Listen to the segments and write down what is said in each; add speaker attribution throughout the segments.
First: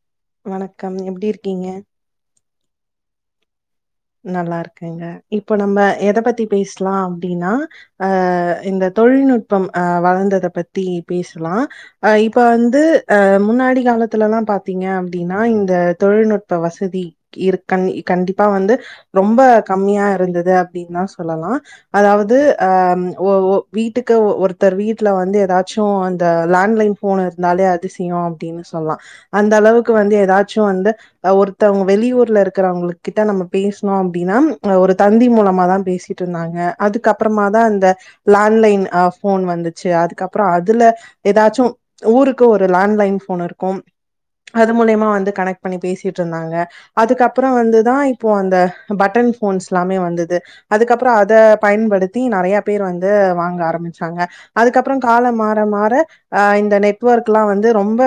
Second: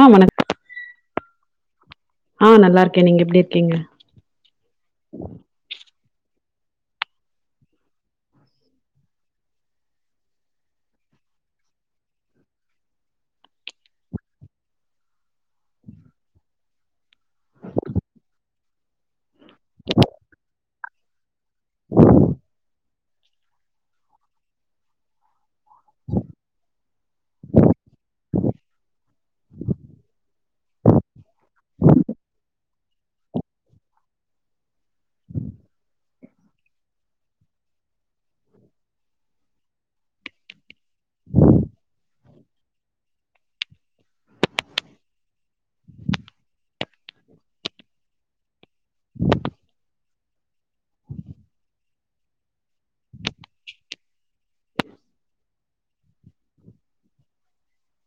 Speaker 1: ஆ வணக்
Speaker 2: வணக்கம் எப்டி இருக்கீங்க
Speaker 1: ஆ நல்லா இருக்கே நீங்க எப்டி இருக்கீங்க
Speaker 2: நல்லா இருக்கேங்க இப்போ நம்ம எத பத்தி பேஷ்லா அப்டின்னா அ இந்த தொழில்நுட்பம் அ வளர்ந்தத பத்தி பேசலா அ இப்ப வந்து அ முன்னாடி காலத்துலல்லா பாத்தீங்க அப்டின்னா இந்த தொழில்நுட்ப வசதி இருக் கண் கண்டிப்பா வந்து ரொம்ப கம்மியா இருந்தது அப்டின்னு தா சொல்லலா அதாவது அ ஓ ஒ வீட்டுக்கு ஒ ஒருத்தர் வீட்டுல வந்து ஏதாச்சு அந்த லேண்ட்லைன் ஃபோன் இருந்தாலே அதுசெய்யோ அப்டின்னு சொல்லலா அந்த அளவுக்கு வந்து எதாச்சு வந்து ஒருத்தவங்க வெளியூர்ல இருக்கறவங்களுக் கிட்ட நம்ம பேசுனு அப்டின்னா ஒரு தந்தி மூலமா தா பேசிட்டு இருந்தாங்க அதுக்கப்புறமா தா இந்த லேண்ட்லைன் அ ஃபோன் வந்துச்சு அதுக்கப்புறோ அதுல எதாச்சு ஊருக்கு ஒரு லேண்ட்லைன் ஃபோன் இருக்கும் அது மூலியமா வந்து கனெக்ட் பண்ணி பேசிட்டு இருந்தாங்க அதுக்கப்புற வந்துதா இ இப்போ அந்த பட்டன் ஃபோன்ஸ்லாமே வந்தது அதுக்கப்புற அத பயன்படுத்தி நெறைய பேர் வந்து வாங்க ஆரம்பிச்சாங்க அதுக்கப்புற காலம் மாற மாற அ இந்த நெட்வர்க்ல்லா வந்து ரொம்ப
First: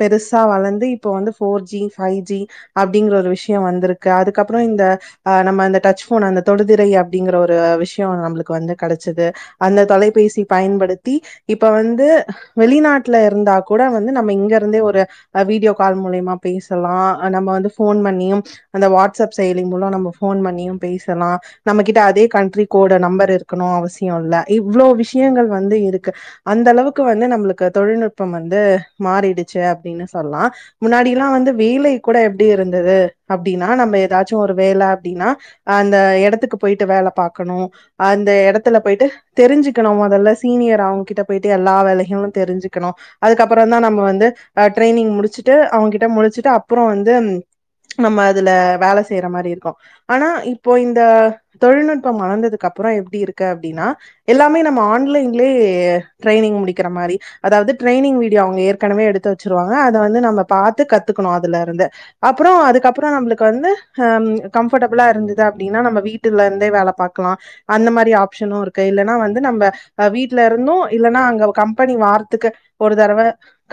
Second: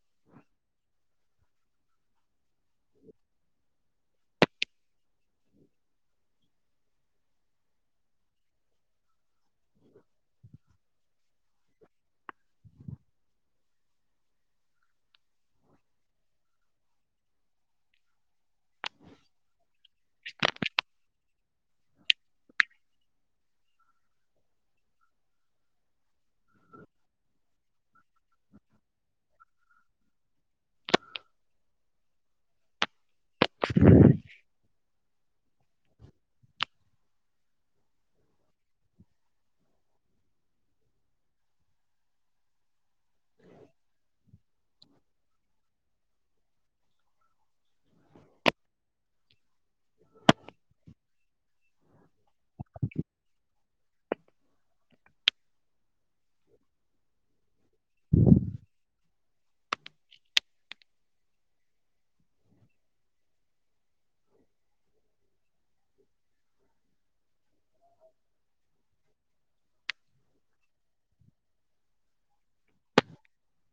Speaker 2: பெருசா வளர்ந்து இப்போ வந்து ஃபோர் ஜி ஃபைவ் ஜி அப்டிங்குற ஒரு விஷய வந்துருக்கு அதுக்கப்புறோ இந்த அ நம்ம அந்த டச் ஃபோன் அந்த தொடுதிரை அப்டிங்கிற ஒரு விஷய நம்மளுக்கு வந்து கெடச்சது அந்த தொலைபேசி பயன்படுத்தி இப்ப வந்து வெளிநாட் ல இருந்தா கூட வந்து நம்ம இங்க இருந்தே ஒரு வீடியோ கால் மூலியமா பேசலா அ நம்ம வந்து ஃபோன் பண்ணியு அந்த வாட் செயலி மூலோ நம்ம ஃபோன் பண்ணியு பேசலா நம்மகிட்ட அதே கண்ட்ரி கோட நம்பர் இருக்கணு அவசிய இல்ல இவ்ளோ விஷயங்கள் வந்து இருக்கு அந்த அளவுக்கு வந்து நம்மளுக்கு தொழில்நுட்பம் வந்து மாறிடுச்சு அப்டின்னு சொல்லா முன்னாடில்லா வந்து வேலை கூட எப்டி இருந்தது அப்டின்னா நம்ப வேல அப்டின்னா அந்த எடத்துக்கு போயிட்டு வேல பாக்கணு அந்த எடத்துல போயிட்டு தெரிஞ்சுக்கணும் அதெல்லா சீனியர் அவுங்க கிட்ட போயிட்டு எல்லா வேலைகளு தெரிஞ்சுக்கணு அதுக்கப்புற தா நம்ம வந்து ட்ரைனிங் முடிச்சுட்டு அவுங்ககிட்ட முடிச்சுட்டு அப்புற வந்து நம்ம அதுல வேல செ ய்யற மாரி இருக்கு ஆனா இப்போ இந்த தொழில்நுட்பம் வளர்ந்ததுக்கு அப்புற எப்டி இருக்கு அப்டின்னா எல்லாமே நம்ம ஆன்லைன்லயே ட்ரைனிங் முடிக்கிற மாரி அதாவது ட்ரெயினிங் வீடியோ அவுங்க ஏற்கனவே எடுத்து வச்சுருவாங்க அத வந்து நம்ம பாத்து கத்துக்கணு அதுல இருந்து அப்பறோ அதுக்கப்புற நம்மளுக்கு வந்து ஹ கம்ஃபர்டபுளா இருந்தது அப்டின்னா நம்ம வீட்டுல இருந்தே வேல பாக்கலா அந்த மாரி ஆப்ஷனும இருக்கு இல்லன்னா வந்து நம்ம அ வீட்டு்ல இருந்து இல்லன்னா அங்க கம்பெனி வார்த்துக்கு ஒரு தடவ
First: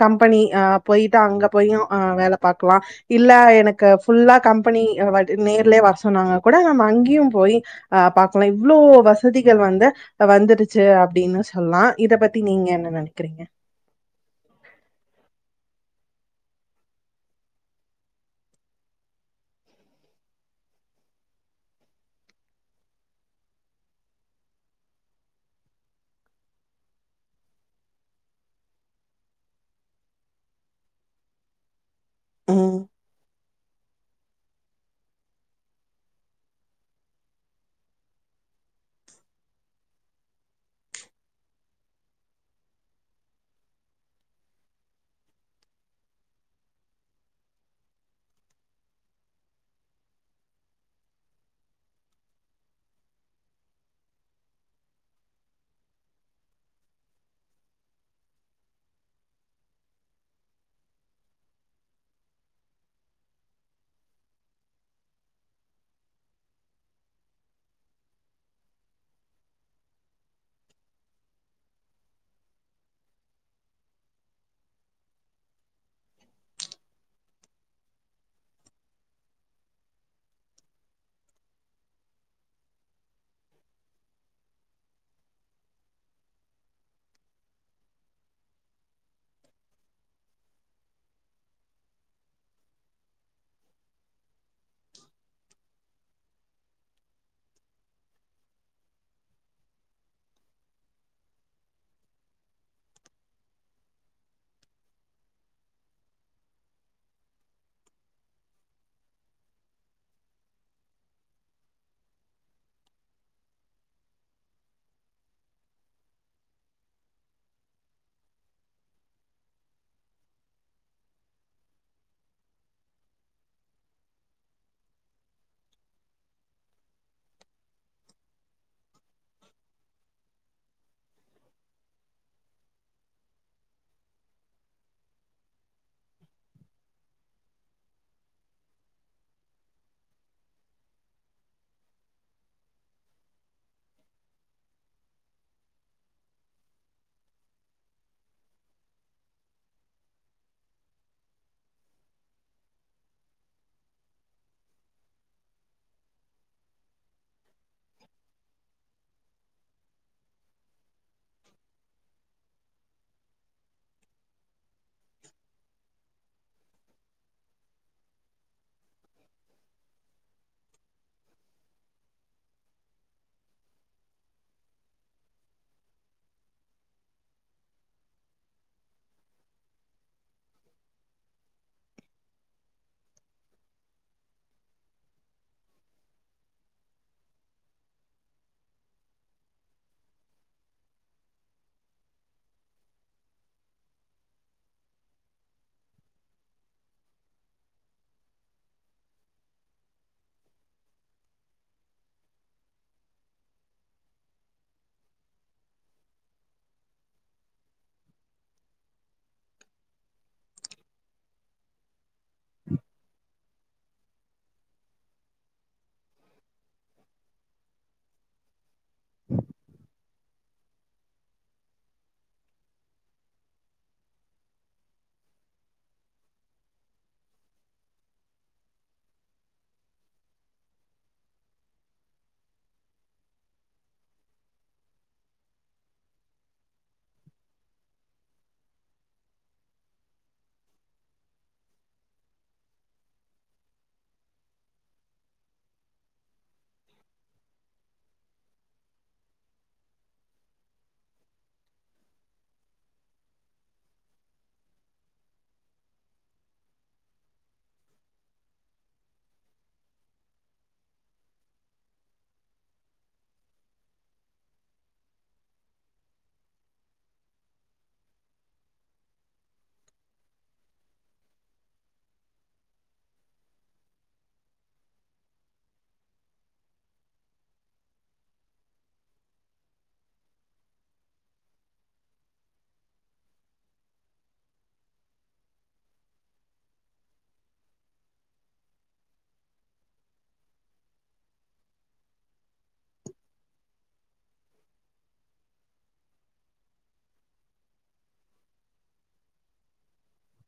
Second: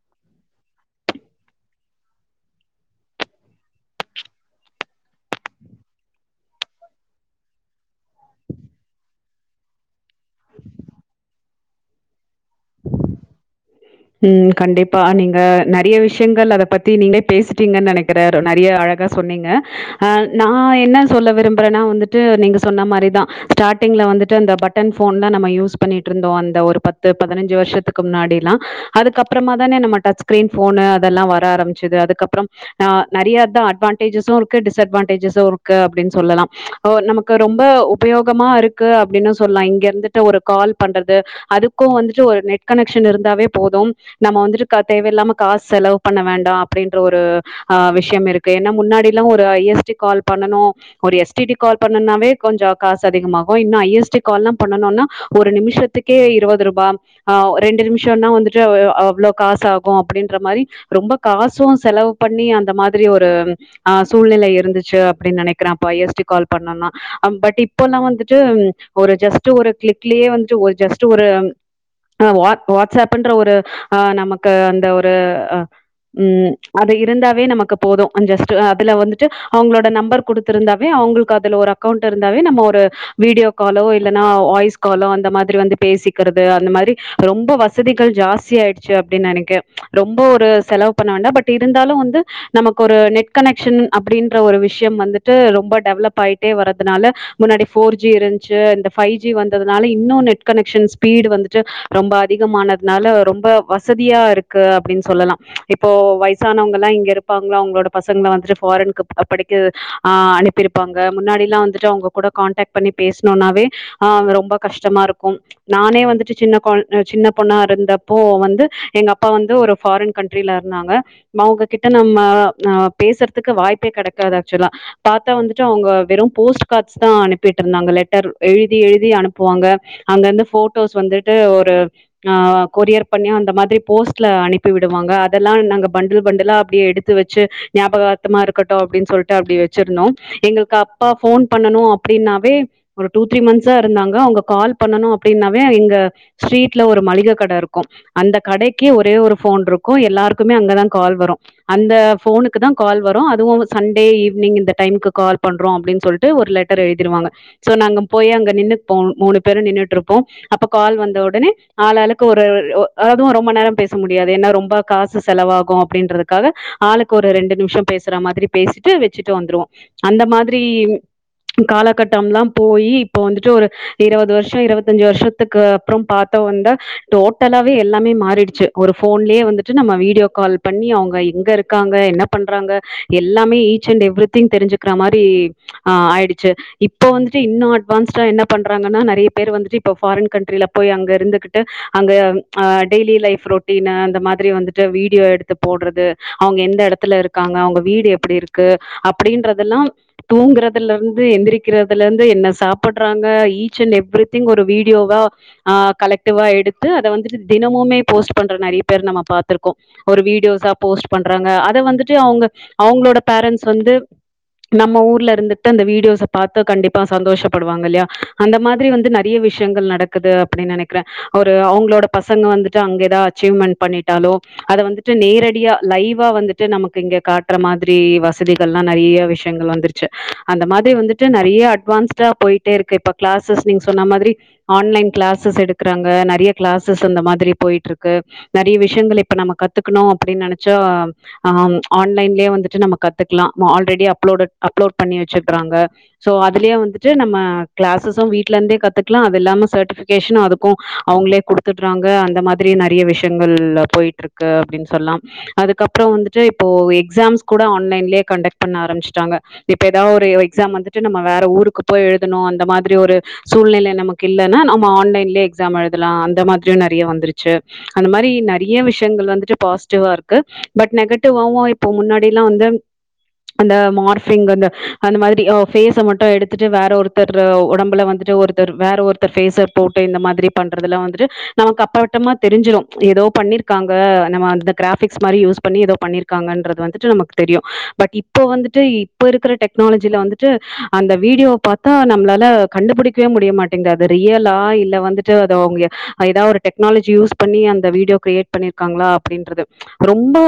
Speaker 2: கம்பெனி ஆ போயிட்டு அங்க போயு அ வேல பாக்கலா இல்ல எனக்கு ஃபுல்லா கம்பெனி வ நேர்லயே வர சொன்னாங்க கூட நம்ம அங்கேயு போயி அ பாக்கலா இவ்ளோ வசதிகள் வந்து இப்ப வந்துருச்சு அப்டின்னு சொல்லா இத பத்தி நீங்க என்ன நெனக்கிறீங்க
Speaker 1: ம் கண்டிப்பா நீங்க நெறைய விஷயங்கள் அத பத்தி நீங்களே பேசிட்டீங்கன்னு நெனக்கிற நெறைய அழகா சொன்னீங்க நா என்ன சொல்ல விரும்புறேன்னா வந்துட்டு நீங்க சொன்ன மாரிதா ஸ்டார்ட் டிங்ள வந்துட்டு அந்த பட்டன் ஃபோன்லா நம்ம யூஸ் பண்ணிட்டு இருந்தோ அந்த ஒரு பத்து பதினஞ்சு வருஷத்துக்கு முன்னாடில்லா அதுக்கப்புறமா தானே நம்ம டச்ஸ்கிரீன் ஃபோனு அதெல்லா வர ஆரம்பிச்சது அதுக் கப்றம் அ நெறைய தான் அட்வா டேஜ்ஸ்சு இருக்கு டிஸ் அட்வான்டேஜஸு இருக்கு அப்டின்னு சொல்லலா நமக்கு ரொம்ப உபயோகமா இருக்கு க்கு அப்டின்னு சொல்லா இங்க இருந்துட்டு ஒரு கால் பண்றது அதுக்கும் வந்துட்டு ஒரு நெட் கனெக்ஷன் இருந்தாவே போதும் நம்ம வந்துட்டு தேவையில்லாம காசு செலவு பண்ண வேண்டாம் அப்டின்ற ஒரு ஆ விஷயம் இருக்கு ஏன்னா முன்னாடியெல்லா ஒரு ஐ எஸ் டி கால் பண்ணனு ஒரு எஸ் டி டி கால் பண்ணுனாவே கொஞ்சோ காசு அதிகமாகு இன்னு ஐ எஸ் டி கால்லாம் பண்ணனும்னா ஒரு நிமிஷத்துக் கே இருவது ரூபா ஆ ரெண்டு நிமிஷம்னா வந்துட்டு ஆ அவ்ளோ காசு ஆகு அப்டின்ற மாரி ரொம்ப காசு செலவு பண்ணி அந்த மாதிரி ஒரு ஆ சூழ்நிலை இருந்துச்சி அப்டின்னு நெனைக்கிறே அப்ப ஐ எஸ் டி கால் பண்ணும்னா பட் இப்ப எல்லா வந்துட்டு ஒரு ஜஸ்ட் ஒரு கிளிக்லயே வந்துட்டு ஒரு ஜஸ்ட் ஒரு ம் வா வாட்ஸ்அப் பண்ற ஒரு ஆ நமக்கு அந்த ஒரு அ ம் அது இருந்தாவே நமக்கு போதும் ஜஸ்ட் அதுல வந்துட்டு அவுங்களோட நம்பர் குடுத்துருந்தாவே அவுங்களுக்கு அதுல ஒரு அக்கவுண்ட் இருந்தாவே நம்ம ஒரு வீடியோ காலோ இல்லன்னா வாய்ஸ் காலோ அந்த மாதிரி வந்து பேசிக்கறது அந்த மாரி ரொம்ப வச வசதிகள் ஜாஸ்தி ஆயிடுச்சி அப்டின்னு நெனைக்கிறேன் ரொம்ப ஒரு செலவு பண்ண வேண்டா பட் இருந்தாலு வந்து நமக்கு ஒரு நெட் கனெக்க்ஷன் அப்டின்ற ஒரு விஷயம் வந்துட்டு ரொம்ப டெவலப் ஆயிட்டே வரதுனால முன்னாடி ஃபோர் ஜி இருந்துச்சி இந்த ஃபைவ் ஜி வந்ததுனால இன்னு நெட் கனெக்க்ஷன் ஸ்பீடு வந்துட்டு ரொம்ப அதி அதிகம் ஆனதுனால ரொம்ப வசதியா இருக்கு அப்டின்னு சொல்லலா இப்போ வயசானவங்கள்லா இங்க இருக் ப்பாங்க அவங்களோட பசங்கள வந்துட்டு ஃபாரின்கு படிக்க ஆ அனுப்பிருப்பாங்க முன்னாடிலா வந்துட்டு அவுங்க கூட கான்டாக்ட் பண்ணி பேசனும்னாவே ஆ அது ரொம்ப கஷ்டமா இருக்கும் நானே வந்துட்டு சின்ன கொழ சின்ன பொண்ணா இருந்தப்போ வந்து எங்க அப்பா வந்து ஒரு ஃபாரின் கண்ட்ரீல இருந்தாங்க நா அவுங்ககிட்ட நம்ம ஆ பேசுறதுக்கு வாய்ப்பே கெடைக்காது ஆக்சுவலா பாத்தா வந்துட்டு அவுங்க வெறும் போஸ்ட் கார்ட்ஸ் தா அனுப்பிட்டு இருந்தாங்க லெட்டர் எழுதி எழுதி அனுப்புவாங்க அங்க இருந்து ஃபோட்டோஸ் வந்துட்டு ஒரு ஆ கொரியர் பண்ணி அந்த மாதிரி போஸ்ட்ல அனுப்பி விடுவாங்க அதெல்லா நாங்க பண்டல் பண்டலா அப்டியே எடுத்து வெச்சி ஞாபகார்த்தமா இருக்கட்டு அப்டின்னு சொல்லிட்டு அப்டி வெச்சிருந்தோ எங்களுக்கு அப்பா ஃபோன் பண்ணணு அப்டின்னாவே ஒரு டூ த்ரீ மந்த்ஸா இருந்தாங்க அவுங்க கால் பண்ணணு அப்டின்னாவே எங்க ஸ்ட்ரீட் ட்ல ஒரு மளிக கட இருக்கு அந்த கடைக்கு ஒரே ஒரு ஃபோன் இருக்கு எல்லாருக்குமே அங்கதா கால் வரு அந்த ஃபோனுக்கு தா கால் வரும் அதுவும் சண்டே ஈவ்னிங் இந்த டைம்க்கு கால் பண்றோ அப்டின்னு சொல் ட்டு ஒரு லெட்டர் எழுதிருவாங்க சோ நாங்க போய் அங்க நின்னுபோ மூணு பேரு நின்னுட்டு இருப்போ அப்போ கால் வந்த ஒடனே ஆள் ஆளுக்கு ஒரு ஒ அதுவு ரொம்ப நேரோ பேச முடியாது ஏன்னா ரொம்ப காசு செலவாகு அப்டின்றதுக்காக ஆளுக்கு ஒரு ரெண்டு நிமிஷோ பேசுற மாதிரி பேசிட்டு வெச்சிட்டு வந்துருவோ அந்த மாதிரி அந்த மாதிரி காலக்கட்டம்லாம் போயி இப்ப வந்துட்டு ஒரு இருவது வருஷோ இருவத்தஞ்சி வருஷத்துக்கு அப்பறம் பாத் பாத்தோ வந்தா டோட்டலாவே எல்லாமே மாறிடுச்சி ஒரு ஃபோன்லயே வந்துட்டு நம்ம வீடியோ கால் பண்ணி அவுங்க எங்க இருக்காங்க என்ன பண்றாங்க எல்லாமே ஈச் அண்ட் எவ்ரி திங் தெரிஞ்சுக்கற மாரி ஆ ஆயிடுச்சி இப்போ வந்துட்டு இன்னு அட்வான்ஸ்ட்டா என்ன பண்றாங்கன்னா நறைய பேர் வந்துட்டு இப்ப ஃபாரின் கண்ட்ரியில போய் அங்க இருந்துகிட்டு அங்க ஆ டெய்லி லைப் ரொட்டீன்ன அந்த மாதிரி வந்துட்டு வீடியோ எடுத்து போட்றது அவுங்க எந்த எடத்துல இருக்காங்க அவுங்க வீடு எப்புடி இருக்கு அப்டின்றதெல்லாம் தூங்குறதுல இருந்து எந்திரிக்கிறதுல இருந்து என்ன சாப்புட்றாங்க ஈச் அண்ட் எவ்ரி திங் ஒரு வீடியோவா ஆ கலெக்டிவா எடுத்து அத வந்துட்டு தினமுமே போஸ்ட் பண்ற நறைய பேர் நம்ம பாத்துருக்கோ ஒரு வீடியோஸ்ஸா போஸ்ட் பண்றாங்க அத வந்துட்டு அவுங்க அவுங்களோட பேரண்ட்ஸ் வந்து நம்ம ஊர்ல இருந்துட்டு அந்த வீடியோஸ்ஸா பாத்து கண்டிப்பா சந்தோஷப்படுவாங்க இல்லையா அந்த மாரி மாதிரி வந்து நறைய விஷயங்கள் நடக்குது அப்டின்னு நெனைக் க்ற ஒரு அவங்களோட பசங்க வந்துட்டு அங்க எதா அச்சீவ்மென்ட் பண்ணிட்டாலோ அத வந்துட்டு நேரடியா லைவா வந்துட்டு நமக்கு இங்க காட்ற மாதிரி வசதிகள்லா நறையா விஷயங்கள் வந்துருச்சு அந்த மாதிரி வந்துட்டு நறையா அட்வான்ஸ்டா போயிட்டே இருக்கு இப்ப கிளாஸஸ் நீங்க சொன்னா மாதிரி ஆன்லைன் கிளாஸஸ் எடுக்குறாங்க நறைய கிளாஸஸ் இந்த மாதிரி போயிட்டு இருக்கு நறைய விஷயங்கள் இப்ப நம்ம கத்துக்கணு அப்டின்னு நனச்சா ஆம் ஆன்லைன்லே வந்துட்டு நம்ம கத்துக்கலா ஆல்ரெடி அப்லோடட் அப்லோட் பண்ணி வச்சுருக்கறாங்க சோ அதுலயே வந்துட்டு நம்ம கிளாஸஸு வீட்ல இந்தே கத்துக்கலா அது இல்லாம சர்டிஃபிகேஷனு அது க்கு அவுங்ளே குடுத்துட்றாங்க அந்த மாதிரி நெறைய விஷயங்கள் போய்ட்டுருக்கு அப்டின்னு சொல்லாம் அதுக்கப்பறோ வந்துட்டு இப்போ எக்ஸாம்ஸ் கூட ஆன்லைன்லே கண்டக்ட் பண்ண ஆரம்பிச்சுட்டாங்க இப்ப எதா ஒரு எக்ஸாம் வந்துட்டு நம்ம வேற ஊருக்கு போய் எழுதணு அந்த மாதிரி ஒரு சூழ்நெலை நமக்கு இல்லன்னா நம்ம ஆன்லைன்லே எக்ஸாம் எழுதலா அந்த மாதிரியு நெறைய வந்துருச்சு அந்த மாறி நெறைய விஷயங்கள் வந்துட்டு பாசிட்டிவா இருக்கு பட் நெகட்டிவாவு இப்போ முன்னாடில்லா வந்து அந்த மார்ஃபிங் வந்து அந்த மாறி ஃபேஸ மட்டு எடுத்துட்டு வேற ஒருத்தர் ஒடம்புல வந்துட்டு ஒரு வேற ஒருத்தர் ஃபேஸ போட்டு இந்த மாதிரி பண்றதெல்லா வந்துட்டு நமக்கு அப்பரவட்டமா தெரிஞ்சிரு எதோ பண்ணிருக்காங்க நம்ம இந்த கிராஃபிக்ஸ் மாறி யூஸ் பண்ணி எதோ பண்ணிரு காங்கன்றது வந்துட்டு நமக்கு தெரியு பட் இப்ப வந்துட்டு இப்ப இருக்கற டெக்னாலஜியில வந்து அந்த வீடியோ பாத்தா நம்மளால கண்டுபிடிக்கவே முடிய மாட்டேங்குது அது ரியலா இல்ல வந்து அத அவங்க எதா ஒரு டெக்னாலஜி யூஸ் பண்ணி அந்த வீடியோ கிரியேட் பண்ணிருக்காங்களா அப்டின்றது ரொம்ப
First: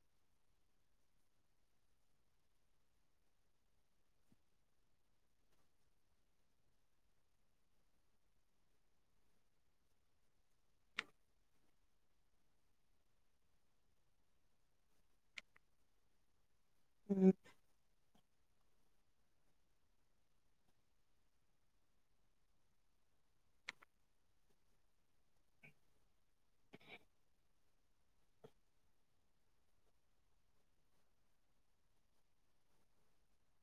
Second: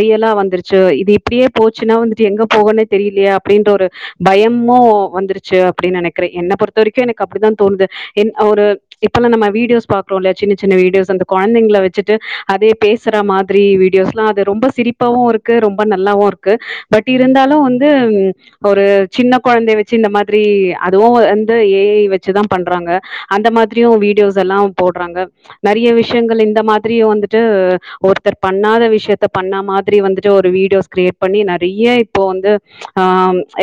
Speaker 1: ரியலா வந்துருச்சு இது இப்டியே போச்சுன்னா வந்துட்டு எங்க போகுன்னே தெரியலியே அப்டின்ற ஒரு பயம்மோ வந்துருச்சு அப்டின்னு நெனைக்கிற என்ன பொறுத்த வரைக்கு எனக்கு அப்டிதா தோணுது என் ஒரு இப்பெல்லா நம்ம வீடியோஸ் பாக்கறோன்லா சின்ன சின்ன வீடியோஸ் அந்த கொழந்தைகள வச்சிட்டு அதே பேஸ் சற மாதிரி வீடியோஸ்ல்லா அது ரொம்ப சிரிப்பாவு இருக்கு ரொம்ப நல்லாவு இருக்கு பட்
Speaker 2: ம்.
Speaker 1: இருந்தாலு வந்து ஒரு சின்ன குழந்தைய வச்சு இந்த மாதிரி அதுவு வந்து ஏ ஏ வச்சுதா பண்றாங்க அந்த மா த்திரியோ வீடியோஸ் எல்லா போட்றாங்க நெறைய விஷயங்கள் இந்த மாதிரி வந்துட்டு ஒருத்தர் பண்ணாத விஷயத்த பண்ணா மாதிரி வந்துட்டு ஒரு வீடியோஸ் கிரியேட் பண்ணி நெறைய இப்போ வந்து ஆ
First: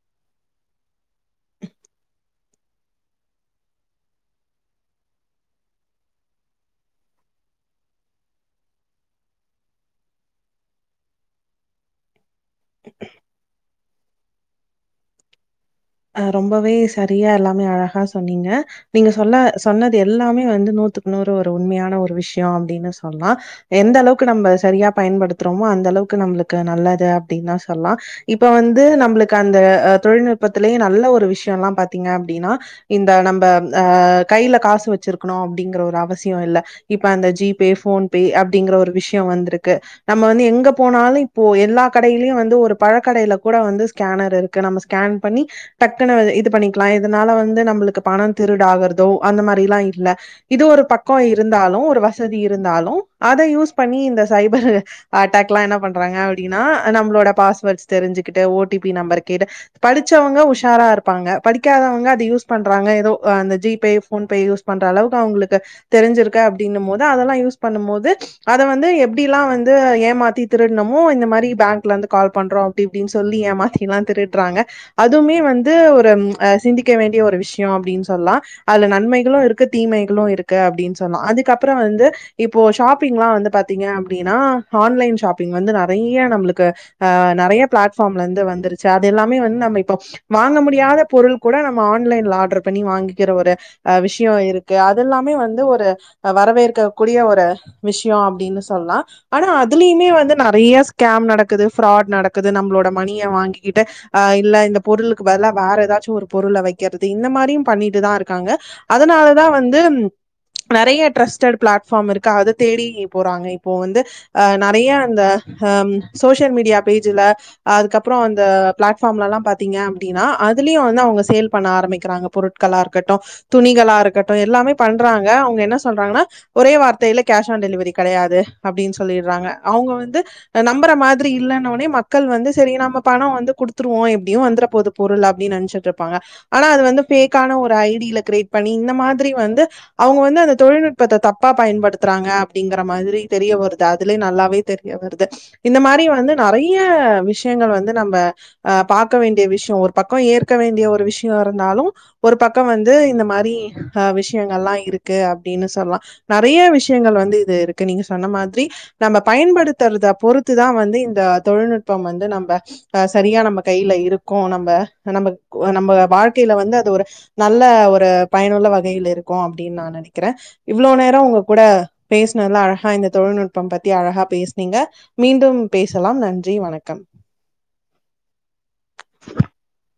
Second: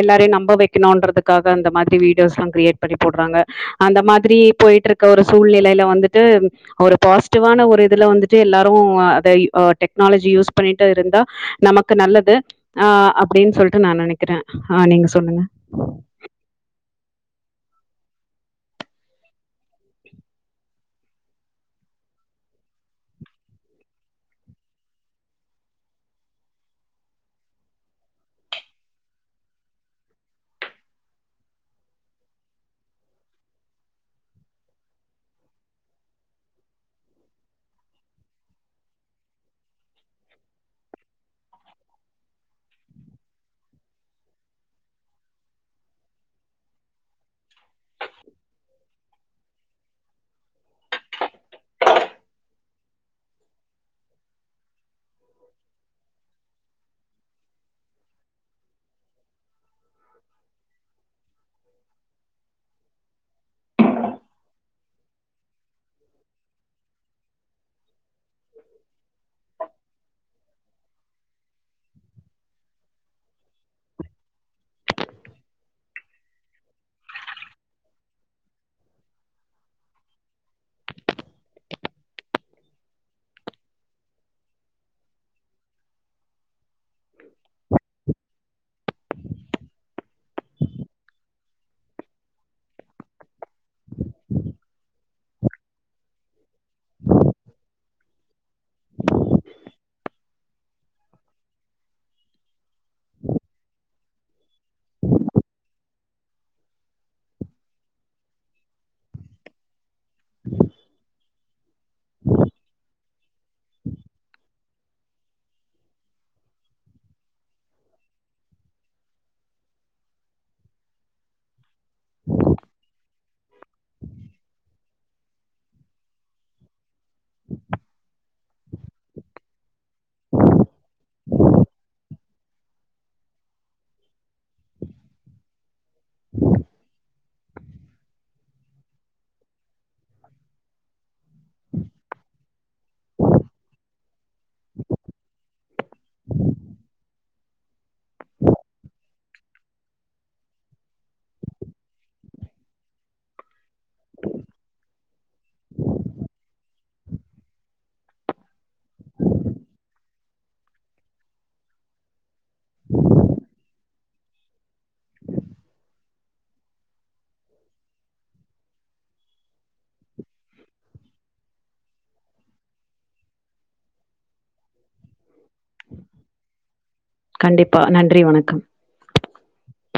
Speaker 1: எல்லாரையு நம்ப வைக்கணுன்றதுக்காக அந்த மாறி வீடியோஸ்லா கிரியேட் பண்ணி போட்றாங்க அந்த மாதிரி போயிட்டு இருக்க ஒரு சூழ்நிலையில வந்துட்டு ஒரு பாசிட்டிவ்வான ஒரு இதுல வந்துட்டு எல்லாரு அத டெக்னாலஜி யூஸ் பண்ணிட்டு இருந்தா நமக்கு நல்லது ஆ அப்டின்னு சொல்ட்டு நா நெனைக்கிற ஆ நீங்க சொல்லுங்க
Speaker 2: அ ரொம்பவே சரியா எல்லாமே அழகா சொன்னீங்க நீங்க சொல்ல சொன்னது எல்லாமே வந்து நூத்துக்கு நூறு ஒரு உண்மையான ஒரு விஷ்யோ அப்டின்னு சொல்லா எந்த அளவுக்கு நம்ம சரியா பயன்படுத்துறோமோ அந்த அளவுக்கு நம்மளுக்கு நல்லது அப்டின்னுதா சொல்லா இப்ப வந்து நம்ளுக்கு அந்த தொழில் நுட்பத்திலே நல்ல ஒரு விஷயல்லா பாத்தீங்க அப்டின்னா இந்த நம்ம அ கைல காசு வச்சிருக்கணு அப்டிங்கற ஒரு அவசியோ இல்ல இப்ப அந்த ஜி பே ஃபோன் பே அப்டிங்கற ஒரு விஷ்யோ வந்துருக்கு நம்ம வந்து எங்க போனாலு இப்போ எல்லா கடையிலியு வந்து ஒரு பழ கடைல கூட வந்து ஸ்கேனர் இருக்கு நம்ம ஸ்கேன் பண்ணி டக்குனு இது பண்ணிக்கலா இதனால வந்து நம்மளுக்கு பண திருட ஆவறதோ அந்த மாரிலா இல்ல இது ஒரு பக்கோ இருந்தாலு ஒரு வசதி இருந்தாலு அத யூஸ் பண்ணி இந்த சைபர் அட்டாக்லா என்ன பண்றாங்க அப்டின்னா நம்ளோட பாஸ்வேர்ட்ஸ் தெரிஞ்சுகிட்டு ஓ டி பி நம்பர் கேட்டு படிச்சவங்க உஷாரா இருப்பாங்க படிக்காதவங்க அத யூஸ் பண்றாங்க எதோ அந்த G Pay PhonePe use பண்ற அளவுக்கு அவங்களுக்கு தெரிஞ்சிருக்க அப்டின்னு போது அதெல்லா யூஸ் பண்ணும் போது அது வந்து எப்டிலாம் வந்து ஏமாத்தி திருட்னமோ இந்த மாறி பேங்க்ல இருந்து கால் பண்றோம் அப்டி இப்டின்னு சொல்லி ஏமாத்தில்லாம் திருடுறாங்க அதுமே வந்து ஒரு சிந்திக்க வேண்டிய ஒரு விஷயம் அப்டின்னு சொல்லாம் அதுல நன்மைகளும் இருக்கு தீமைகளும் இருக்கு அப்டின் சொன்னா அதுக்கப்பறம் வந்து இப்போ ஷாப்பிங்லாம் வந்து பாத்தீங்க அப்டின்னா ஆன்லைன் ஷாப்பிங் வந்து நெறைய நம்மளுக்கு ஆ நெறைய பிளாட்ஃபார்ம்ல இருந்து வந்துருச்சு அது எல்லாமே வந் நம் இப்ப வாங்க முடியாத பொருள் கூட நம்ம ஆன்லைன்ல ஆர்டர் பண்ணி வாங்கிற ஒரு அ விஷயோ இருக்கு அதெல்லாமே வந்து ஒரு வரவேற்க கூடிய ஒரு விஷயம் அப்டின்னு சொல்லாம் ஆனா அதுலயுமே வந்து நெறையா ஸ்கேம் நடக்குது ஃபிராட் நடக்குது நம்மளோட மணிய வாங்கிக்கிட்டு அ இல்ல இந்த பொருளுக்கு பதிலா வேற ஏதாச்சும் ஒரு பொருள வக்கிறது இந்த மாறியும் பண்ணிட்டுதான் இருக்காங்க அதனாலதான் வந்து நெறைய ட்ரஸ்டட் பிளாட்ஃபார்ம் இருக்கு அதை தேடி போறாங்க இப்போ வந்து அ நெறைய அந்த அ சோசியல் மீடியா பேஜ்ல அதுக்கப்பறம் அந்த பிளாட்ஃபார்ம்லலாம் பார்த்திங்க அப்டின்னா அதுலியும் அவங்க சேல் பண்ண ஆரம்பிக்கிறாங்க பொருட்களாக இருக்கட்டும் துணிகலா இருக்கட்டும் எல்லாமே பண்றாங்க அவுங்க என்ன சொல்றாங்கன்னா ஒரே வார்த்தையில கேஷ் ஆன் டெலிவரி கடையாது அப்டின்னு சொல்லிடுறாங்க அவுங்க வந்து நம்புற மாதிரி இல்லன்னோனே மக்கள் வந்து சரி நம்ம பணம் வந்து குடுத் துருவோம் எப்டியும் வந்துர போது பொருள் அப்டின்னு நினைச்சிட்டு இருப்பாங்க ஆனா அது வந்து ஃபேக்கான ஒரு ஐடியில கிரியேட் பண்ணி இந்த மாதிரி வந்து அவுங்க வந்து அந்த தொழில்நுட் ப்பத்த தப்பா பயன்படுத்துறாங்க அப்டிங்கற மாதிரி தெரிய வருது அதுலயே நல்லாவே தெரிய வருது இந்த மாரி வந்து நறைய விஷயங்கள் வந்து நம்ப ஆ பார்க்க வேண்டிய விஷயம் ஒரு பக்கம் ஏற்க வேண்டிய ஒரு விஷியோ இருந்தாலும் ஒரு பக்கம் வந்து இந்த மாரி ஆ விஷயங்கல்லாம் இருக்கு அப்டின்னு சொல்லாம் நறைய விஷயங்கள் வந்து இது இருக்கு நீங்க சொன்ன மாதிரி நம்ம பயன்படுத்துறத பொறுத்துதான் வந்து இந்த தொழில்நுட்பம் வந்து நம்ம அ சரியா நம் ப கையில இருக்கு நம்ப நம்ப நம்ப வாழ்க்கையில வந்து அது ஒரு நல்ல ஒரு பயனுள்ள வகையில் இருக்கும் அப்டின்னு நான் நனைக்கிறேன் இவ்ளோ நேரோ உங்க கூட பேசினதுல்லாம் அழகா இந்த தொழில்நுட்பம் பத்தி அழகா பேசுனீங்க மீண்டும் பேசலாம் நன்றி வணக்கம்
Speaker 1: கண்டிப்பா நன்றி வணக்கம்
Speaker 2: [inaudible]